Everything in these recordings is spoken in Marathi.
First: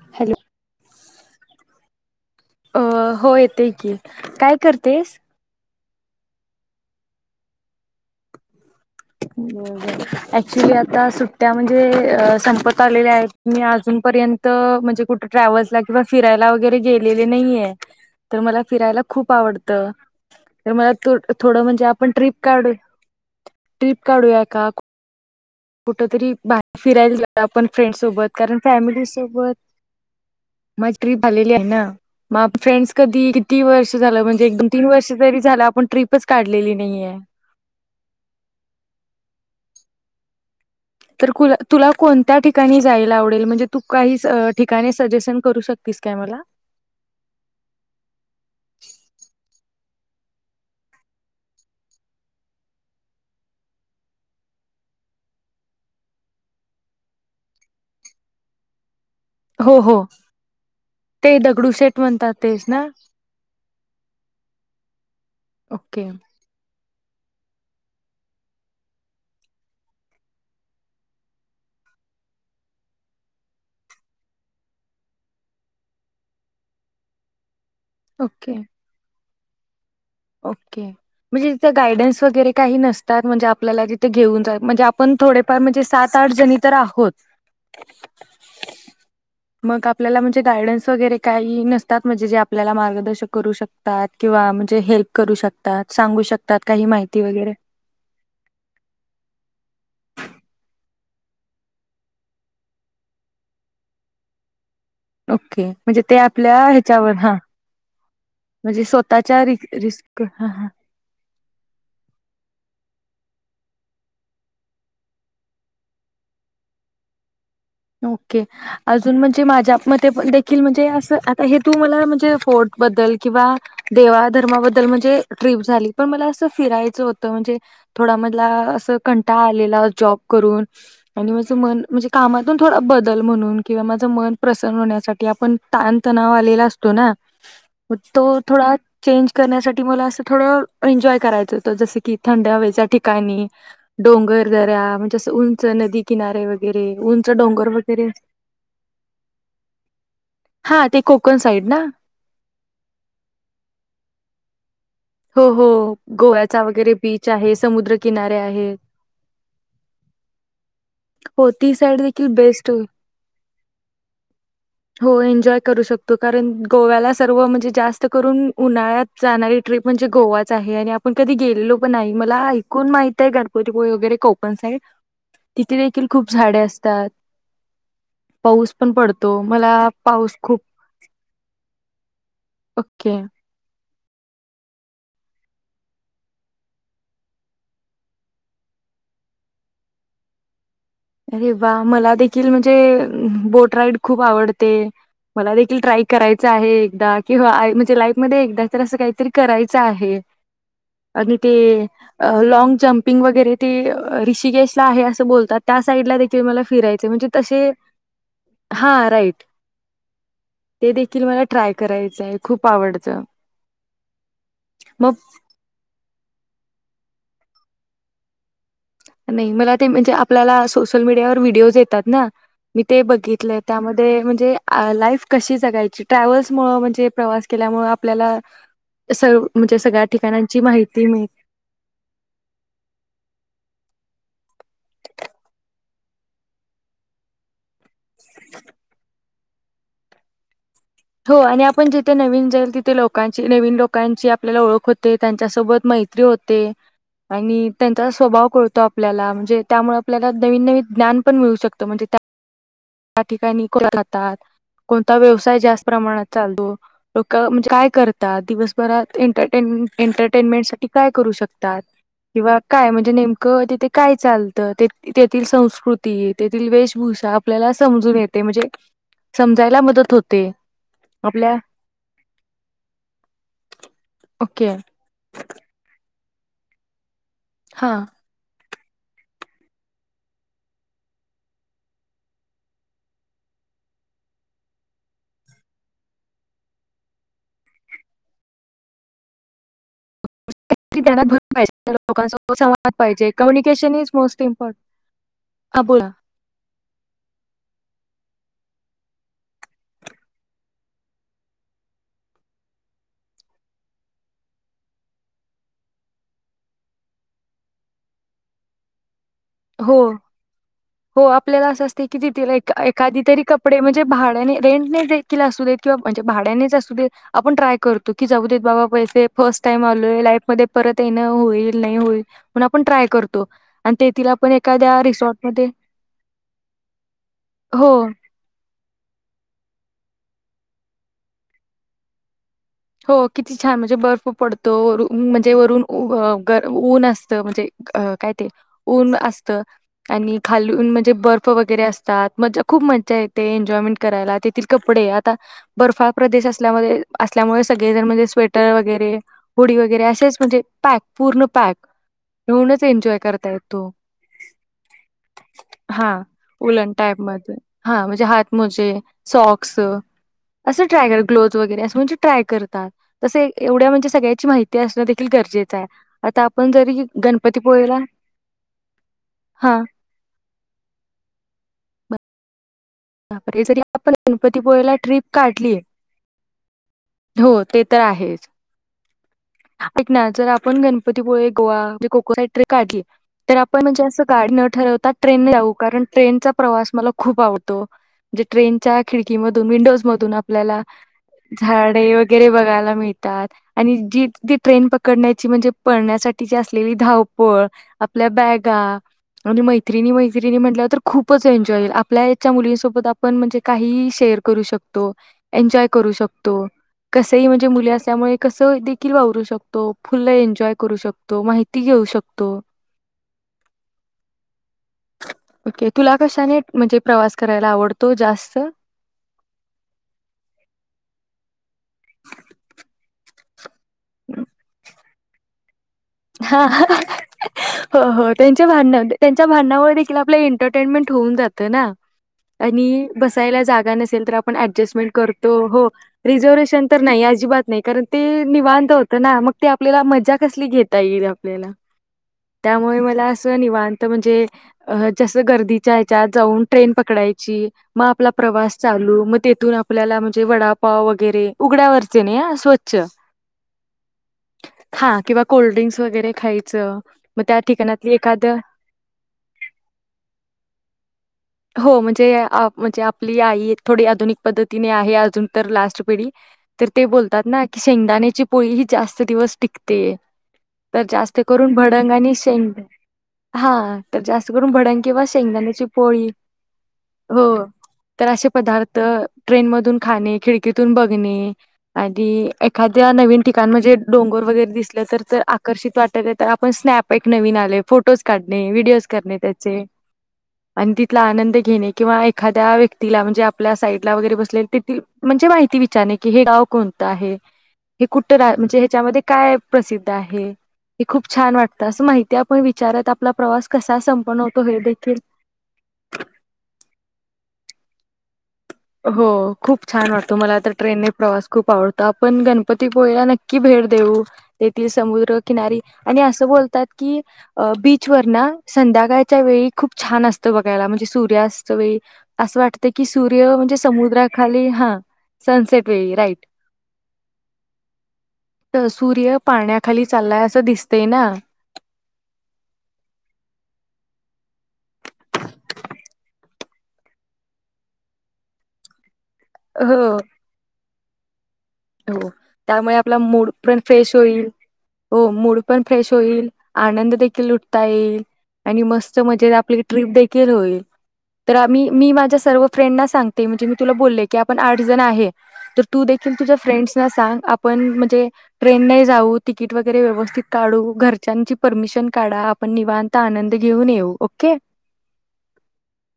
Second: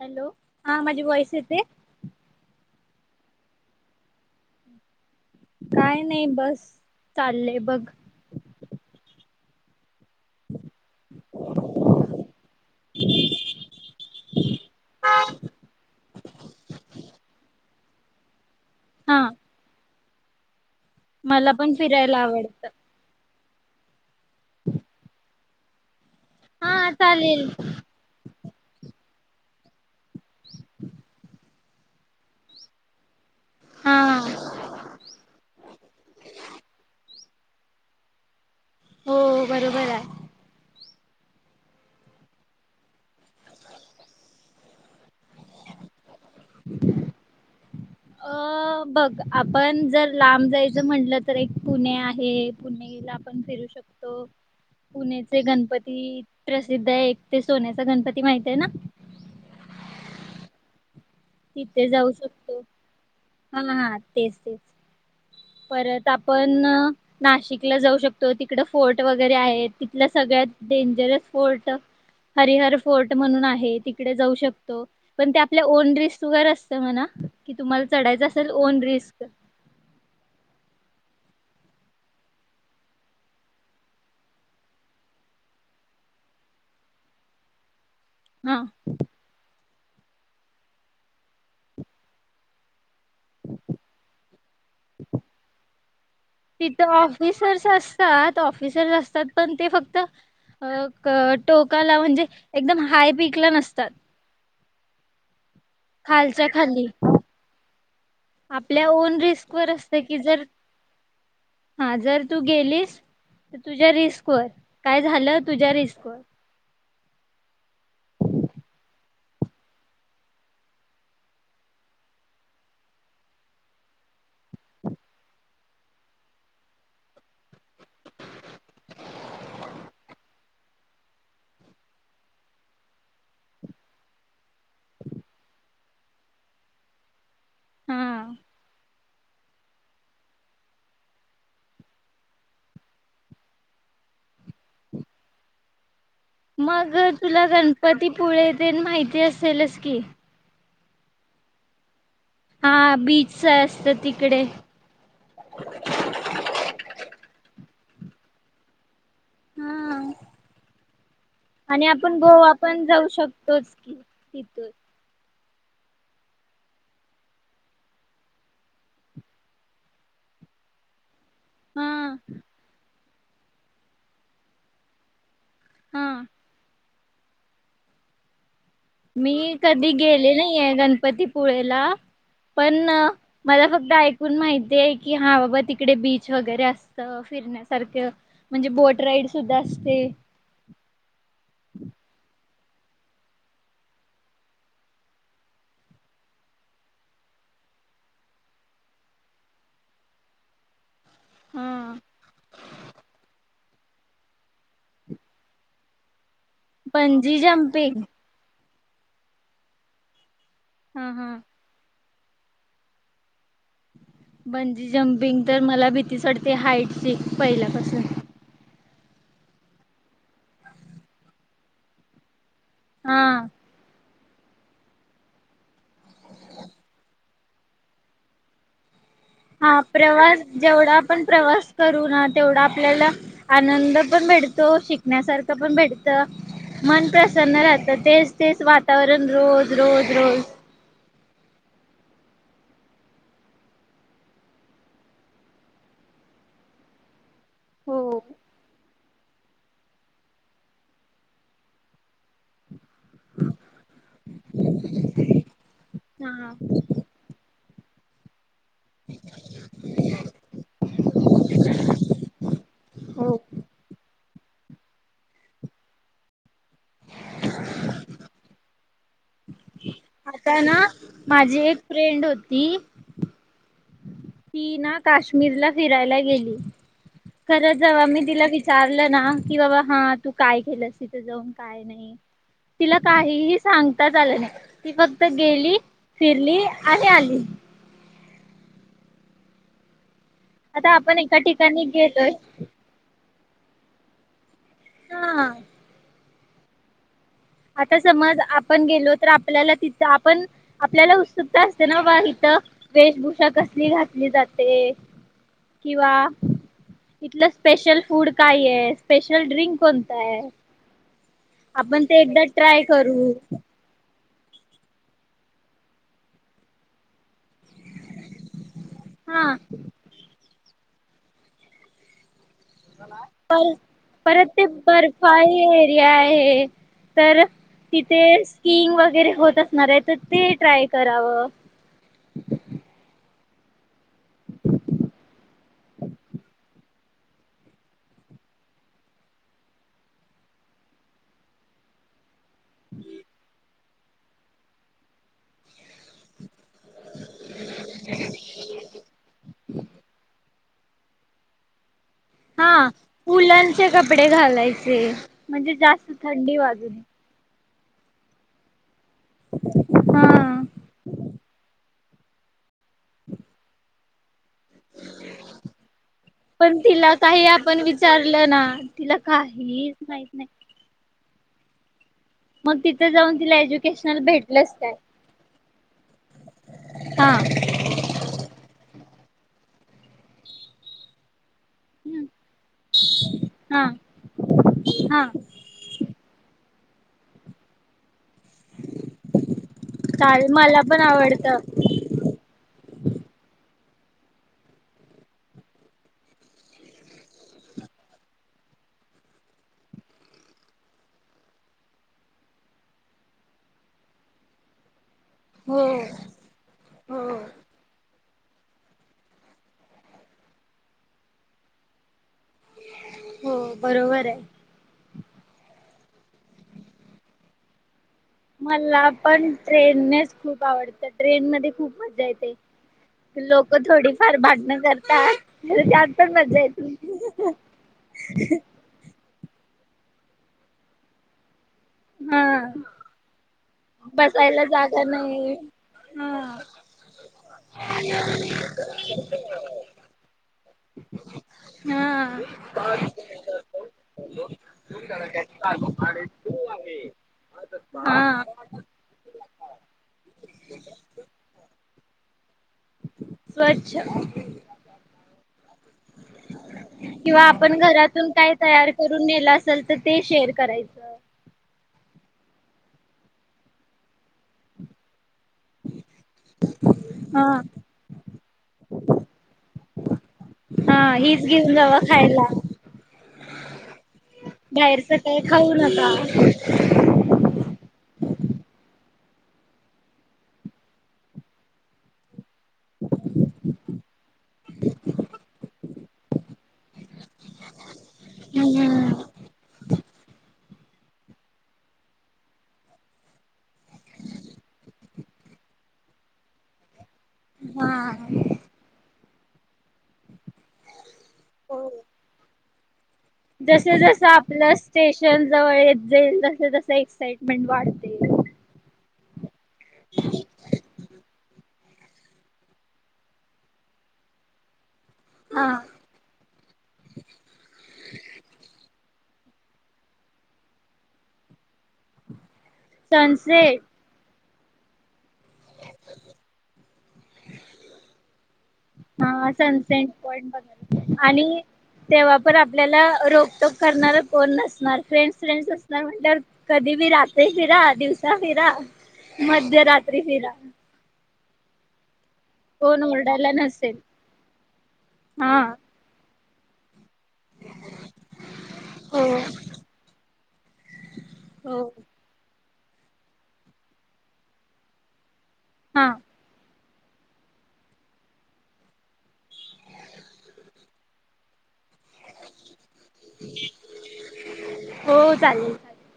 हॅलो हा माझी व्हॉईसं तिथे अ हो येतय की काय करतेस काय नाई बस चाललंय बघ बर ऍक्च्युली आता सुट्ट्या म्हणजे अ संपत आलेल्या आहेत मी अजूनपर्यंत म्हणजे कुठे ट्रॅव्हल्सला किंवा फिरायला वगैरे गेलेले नाहीइये तर मला फिरायला हा खूप आवडतं तर मला थो मला थोडं पण म्हणजे आपण फिरायला ट्रीप आवडतं काढू ट्रिप काढूया का कुठ तरी बाहेर हा फिरायला जाऊया चालेल आपण फ्रेंड्सोबत कारण फॅमिलीसोबत माझी ट्रीप झालेली आहे अ-म फ्रेंड्स कधी तीन वर्ष हा झालं म्हणजे एक दोन तीन वर्ष तरी झालं आपण ट्रीपच काढलेली नाहीये हो बरोबर हायं तर कुला तुला कोणत्या ठिकाणी जायला आवडेल म्हणजे तू काही अ ठिकाणी सजेशन करू शकतीस काय मला अ-अ बघ आपण जर लांब जायचं म्हटलं तर एक पुणे आहे पुणेला आपण फिरू शकतो पुणेचे गणपती प्रसिद्ध हए एक ते सोन्याचा गणपती माहिताय ना हो हो ते दगडू तिथे शेठ जाऊ म्हणतात शकतो तेच ना हा हा तेच तेच परत ओके, आपण नाशिकला जाऊ शकतो तिकड फोर्ट वगैरे आहे तिथल्या सगळ्यात डेंजरस फोर्ट हरिहर फोर्ट म्हणून आहे तिकडे जाऊ शकतो पण ते आपल्या ओन रिस् असत म्हणा की तुम्हाला चढायचं असेल ओके, ओन रिस्क [inaudible] ओके म्हणजे तिथे गायडन्स वगैरे काही नसतात म्हणजे आपल्याला तिथे घेऊन जा म्हणजे आपण थोडेफार म्हणजे सात आठ जणी तर आहोत हा मग आपल्याला म्हणजे गायडन्स वगैरे काही नसतात म्हणजे जे आपल्याला मार्ग करू शकतात किंवा म्हणजे हेल्प करू शकतात, सांगू शकतात काही तिथं माहिती वगैरे? ऑफिसर्स असतात ऑफिसर्स असतात पण ते फक्त अ अ टोकाला म्हणजे एकदम हाय पीकला नसतात ओ - खालच्या खाली म्हणजे आपल्या ओन स्वतःच्या रि रिस्क वर असत की रिस्क जर हां, हां. हा जर तू गेलीस तर तुझ्या रिस्क वर काय झालं तुझ्या रिस्क वर ओके अजू तून म्हणजे माझ्या मते पण देखील म्हणजे असं आता हे तू मला म्हणजे फोर्ट बद्दल किंवा देवाधर्माबद्दल म्हणजे ट्रिप झाली पण मला असं फिरायचं होतं म्हणजे थोडा मधला असं कंटाळा आलेला जॉब करून आणि माझ मन म्हणजे कामात थोडा बदल म्हणून किंवा माझं मन प्रसन्न होण्यासाठी आपण ताणतणाव आलेला असतो ना? हा तो थोडा चेंज करण्यासाठी मला असं थोडं एन्जॉय करायचं होतं जसं की थंड हवेच्या ठिकाणी डोंगरदऱ्या म्हणजे असं उंच नदी किनारे वगैरे उन गणपती पुुळे तेण माहिती असेलस की? हा ते कोकण साईड ना? हा बीचच असत तिकडे हो, हो. गोव्याचा वगैरे बीच आहे, समुद्रकिनारे आहेत. हा हो, ती आणि साईड आपण देखील बो बेस्ट आपण होईल. जाऊ शकतोच की तिथून. हो, एन्जॉय करू कारण गोव्याला सर्व म्हणजे जास्त करून उन्हाळ्यात जाणारी ट्रीप म्हणजे गोवाच आहे आणि आपण कधी गेलेलो पण नाही हा मला ऐकून माहित ते गणपतीपुळे वगैरे कोकण साईड तिथे देेखील हा. खूप झाडे असतात. पाऊस पण मी पडतो. मला कधी गेले पाऊस नाही खूप आहे गणपतीपुळेला पण ओके. मला फक्त ऐक ऐकून माहितीय की हा बाबा तिकडे बीच वगैरे असत फिरण्यासारखे म्हणजे बोट राईड सुद्धा असते. अरे वा मला देखील ते बोट राईड खूप आवडते मला देखिल ट्राय करायच आहे एकदा किवा म्हणजे लाईफमध्ये एकदा अस काहीतरी करायचं आहे. आणि ते हा लाँग जंपिंग वगैरे ती ऋषिकेशला आहे असं बोलतात. त्या साइड ला ते मला फिरायचे म्हणजे बंजी तसे जम्पिंग हा राईट ते हा देखील हा मला ट्राय कराय य खूप आवडतं. पंजी मग जंपिंग तर मला भीतीच वाटते हाईट पहिल्यापासून नाही मला ते म्हणजे आपल्याला सोशल मीडियावर व्हिडिओज येतात ना? मी ते हा बघितलंय त्यामध्य म्हणजे लाईफ कशी जगायची ट्रॅव्हल्स मुळ म्हणजे प्रवास केल्यामुळे आपल्याला सर्व हा म्हणजे सगळ्या प्रवास ठिकाणांची जेवढा माहिती आपण मिळते प्रवास करू ना तेवढा आपल्याला आनंद पण भेटतो शिकण्यासारखं पण भेटत मन प्रसन्न राह तर तेच तेच वातावरण रोज रोज रोज हो आणि आपण जिथे नवीन जाईल तिथे लोकांची नवीन लोकांची आपल्याला ओळख होते. त्यांच्यासोबत मैत्री होते. आणि त्यांचा स्वभाव कळतो आप आपल्याला म्हणजे त्यामुळे आपल्याला नवीन नवीन ज्ञान पण मिळू शकतं म्हणजे त्या त्या ठिकाणी कोण राातात, कोणता व्यवसाय जास्त प्रमाणात हा चालतो. लोक म्हणजे काय करत धा दिवस परत एंटरटेनमेंट, एंटरटेनमेंट साठी काय करू शकतात किंवा काय म्हणजे नेमकं तिथे काय चाल तेथील संस्कृती तेथील वेशभूषा आपल्याला समजून येते म्हणजे समजायला मदत होते आता ना आपल्या माझी एक फ्रेंड होती. ओके ती ना काश्मीरला फिरायला गेली. ह खरंच हा जवा मी तीला वी विचारलं ना कि बाबा हा तू काय केलंस तिथ जाऊन काय नाही तिला काहीही सांगताच आलं नाही. ती फक्त गेली, फिरली, आणि आली. आता तितकी आपण ज्ञानात भर एका पाहिजे. ठिकाणी त्या गेलोय दोघांचा संवाद पाहिजेत. कम्युिकशन इज म मोस्टली हा ह बोला आता समज आपण गेलो तर आपल्याला तिथ आपण आपल्याला उत्सुकता असते ना बा इथ वेशभूषा कसली घातली जाते किंवा इथलं स्पेशल फूड काय आहे. स्पेशल ड्रिंक हो कोणता हाय. हो आपल्याला असं असते की तिथे एखादी करू तरी कपडे म्हणजे भाड्याने रेंटने देखील असू देत किंवा म्हणजे भाड्यानेच असू दे. आपण ट्राय करतो की जाऊ देत बाबा पैसे हा फर्स्ट टाईम आलोय लाईफमध्ये परत येणं होईल नाही होईल. पण आपण ट्राय करतो आणि ते तिला एखाद्या बर्फळ रिसॉर्टमध्ये एरिया आहे तर हो. तिथे सिईंग वगैरे होत असणार आहे तर ते ट्राय करावं. हो किती छान म्हणजे बर्फ पडतं वर म्हणजे वरून ऊन असतं म्हणजे काय ते ऊन असत आणि खालून म्हणजे बर्फ वगैरे असतात म खूप मजा येते एन्जॉयमेंट करायला तेथील कपडे आता बर्फाळ प्रदेश असल्यामध्ये असमुळे सगळेजण म्हणजे स्वेटर वगैरे हुडी वगैरे असेच म्हणजे पॅक पूर्ण पॅक हा घेऊनच एन्जॉय करता उलनचे येतो. कपडे घालायचे म्हणजे जास्त हा थंडी उलन वाजून टाईपमध्ये हा म्हणझे हात मोजे सॉक्स हा असं ट्राय कर ग्लोथ वगैरे असं म्हणजे ट्राय करतात- तस एवढ्या म्हणजे ची माहिती असणं दे गरजेचं आहे आता आपण पण जरी तिला काही आपण गणपतीपुळे ला विचारलं ना तिला हा काहीच माहित नाही. मग तिथे जाऊन तिला बापरे जरी आपण एज्युकेशनल भेटलंच काय? गणपतीपुळेला ट्रिप काढलीय हा हो ते तर आहेच. ऐक ना जर आपण गणपतीपुळे गोवा मी हम्म कोकना ट्र काढली तर आपण हा म्हणजे असं गाडी न ठरवता हा ट्रेनने जाऊ कारण ट्रेनचा प्रवास मला खूप आवडतो. म्हणजे ट्रेनच्या खिडकीमधून विंडोज मधून चालेल आपल्याला मला पण आवडतं. झाडे वगैरे बघायला मिळतात. आणि जी ती ट्रेन पकडण्याची म्हणजे पळण्यासाठीची असलेली धावपळ आपल्या बॅगा आणि मैत्रिणी, मैत्रिणी म्हणल्या नंतर तर खूपच एन्जॉय आपल्या एज याच्या मुलींसोबत आपण म्हणजे काही शेअर करू शकतो. एन्जॉय हो करू शकतो कस हो ही म्हणजे मुली असल्यामुळे कसो दि देखील वावरू शकतो, फुल एन्जॉय करू शकतो, माहिती घेऊ शकतो. हो बरोबर आहे. ओके तुला कशाने म्हणजे प्रवास करायला आवडत मला पण ट्रेननेच खूप आवडतं ट्रेन मध्ये खूप मज्जायेते लोक थोडीफार भाडणं करतात त्यात पण मजा हा येते. हो हो त्यांचे भांडण होते त्यांच्या भांनामुळे देखील आपल्या एंटरटेनमेंट होऊन जात होत ना हा बसायला जागा नसेल तर आपण बसायला जागा नसेल तर आपण बसायला जागा ऍडजस्टमेंट नाही. करतो हो हा रिझर्वेशन तर नाही अजिबात नाही कारण ते निवांत होत ना मग ते आपल्याला मजा कसली घेत येईल आपल्याला त्यामुळे मला अस निवांत म्हणजे जस गर्दीच्या ह्याचात जाऊन ट्रेन पकडायची मग आपला हा प्रवास चालू मग तेथून आपल्याला म्हणजे वडापाव वगैरे उघडं वरते स्वच्छ स्वच्छ खा किंवा कोल्ड्रिंक्स वैगरे खायच किंवा मग त्या आपण ठिकाणातली घरातून एखाद काय तयार करून नेलं असेल तर ते शेअर करायचं. हो म्हणजे आ म्हणजे आपली आई एक थोडी आधुनिक पद्धतीने आहे अजून तर लास्ट पिढी तर ते बोलतात हा ना की शेंगदाण्याची पोळी ही जास्त दिवस टिकते. तर हा जास्त हीच घेऊन करून जावा भडंग आणि खायला शेंगदा हा तर जास्त करून भडंग बाहेरच किंवा काही खाऊ शेंगदाण्याची नका. पोळी हो तर असे पदार्थ ट्रेन मधून खाणे खिडकीतून बघणे आणि एखाद्या नवीन ठिकाण म्हणजे डोंगर वगैरे दिसल तर, आकर्षित वाटलं तर आपण स्नॅप एक नवीन आले. फोटोज काढणे, व्हिडिओज हम्म करणे त्याचे, आणि तिथला आनंद घेणे किंवा एखाद्या व्यक्तीला म्हणजे आपल्या साईडला वगैरे बसले तेथील म्हणजे माहिती विचारणे की हे गाव कोणतं आहे. हे हा. कुठ्ट रा म्हणजे ह्याच्यामध्ये, काय प्रसिद्ध? आहे ते खूप छान वाटत, अस माहिती आपण विचारत प्रवास जस कसा जस संपन्न होतो आपलं हे देखील स्टेशन जवळ येत जाईल तस तस एक्साइटमेंट वाढत. हो खूप छान वाटतो मला तर ट्रेनने प्रवास खूप आवडतो. आपण गणपतीपुळेला नक्की भेट देऊ. [unintelligible] समुद्र हा किनारी आणि अस बोलतात की, बीचवर ना संध्याकाळी, च्या वेळी खूप छान असतं बघायला म्हणजे सूर्यास्त च्या वेळी अस वाटतं की, सुर्य ह म्हणजे सनसेट समुद्रात खाली हा सनसेट वेळी राइट. हा सनसेट पॉइंट दिसतंय बघायला ना [unintelligible] आणि तेव्हा पण आपल्याला रोखटोक करणार कोण नसणार. फ्रेंडस -फ्रेंड्स असणार म्हटल्यावर कधी बी रात्री फिरा, दिवसा फिरा. हो मध्यरात्री फिरा. हो [inaudible] त्यामुळे कोण आपला ओरडायला मूड पण नसेल फ्रेश होईल. हो मूड हा पण फ्रेश होईल. आनंद दे लुटता येईल आणि मस्त हो मजेत आपली ट्रिप देखील होईल. तर हो आम्ही मी माज्या सर्व [unintelligible] फ्रेंडना सांगते, म्हणजे मी तुला बोललेय की, आपण आठ जण आहे. तर तू हा देखील तुझ्या फ्रेंड्सना सांग. आपण म्हणजे ट्रेनने जाऊ, तिकीट वैगेरे व्यवस्थित काढू, घरच्याची परमिशन ट्रेन काढा. आपण निवांत आनंद घेऊन येऊ. ओके. हो चालेल चालेल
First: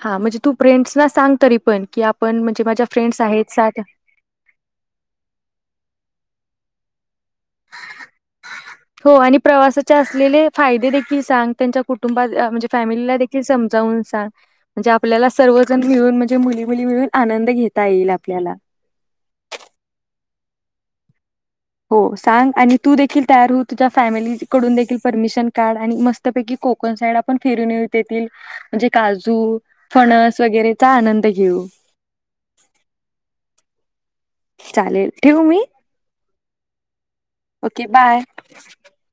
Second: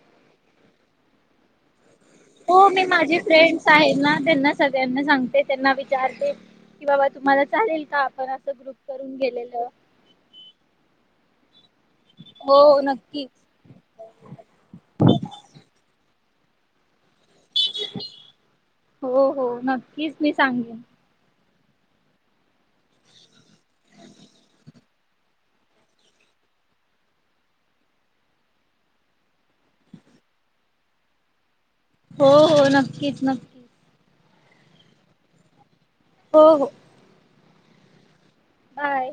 हा म्हणजे तू फ्रेंडसना सांग तरी पण की आप पण म्हणजे हो मी माझ्या माझे फ्रेंड्स आहेत. सात आहेत ना त्यांना सगळ्यांना सांगते. त्यांना विचारते की, बाबा तुम्हाला चालेल का आपण असं ग्रुप [inaudible] हो करून आणि गेलेलं प्रवासाचे असलेले फायदे देखील सांग. त्यांच्या कुटुंबा म्हणजे हो फॅमिलीला नक्कीच देखील समजावून सांग. म्हणजे आपल्याला सर्वजण मिळून म्हणजे ते मुली - मुली मिळून, आनंद घेता येईल आपल्याला हो हो नक्कीच मी सांगिन हो सांग आणि तू देखील तयार हो तुझ्या फॅमिली कडून देखील परमिशन काढ आणि मस्तपैकी कोकण साईड आपण फिरून येऊ तेतील म्हणजे काजू फणस वगैरेचा आनंद घेऊ. हो हो नक्कीच नक्कीच चालेल ठेवू मी हो हो. Okay bye. बाय.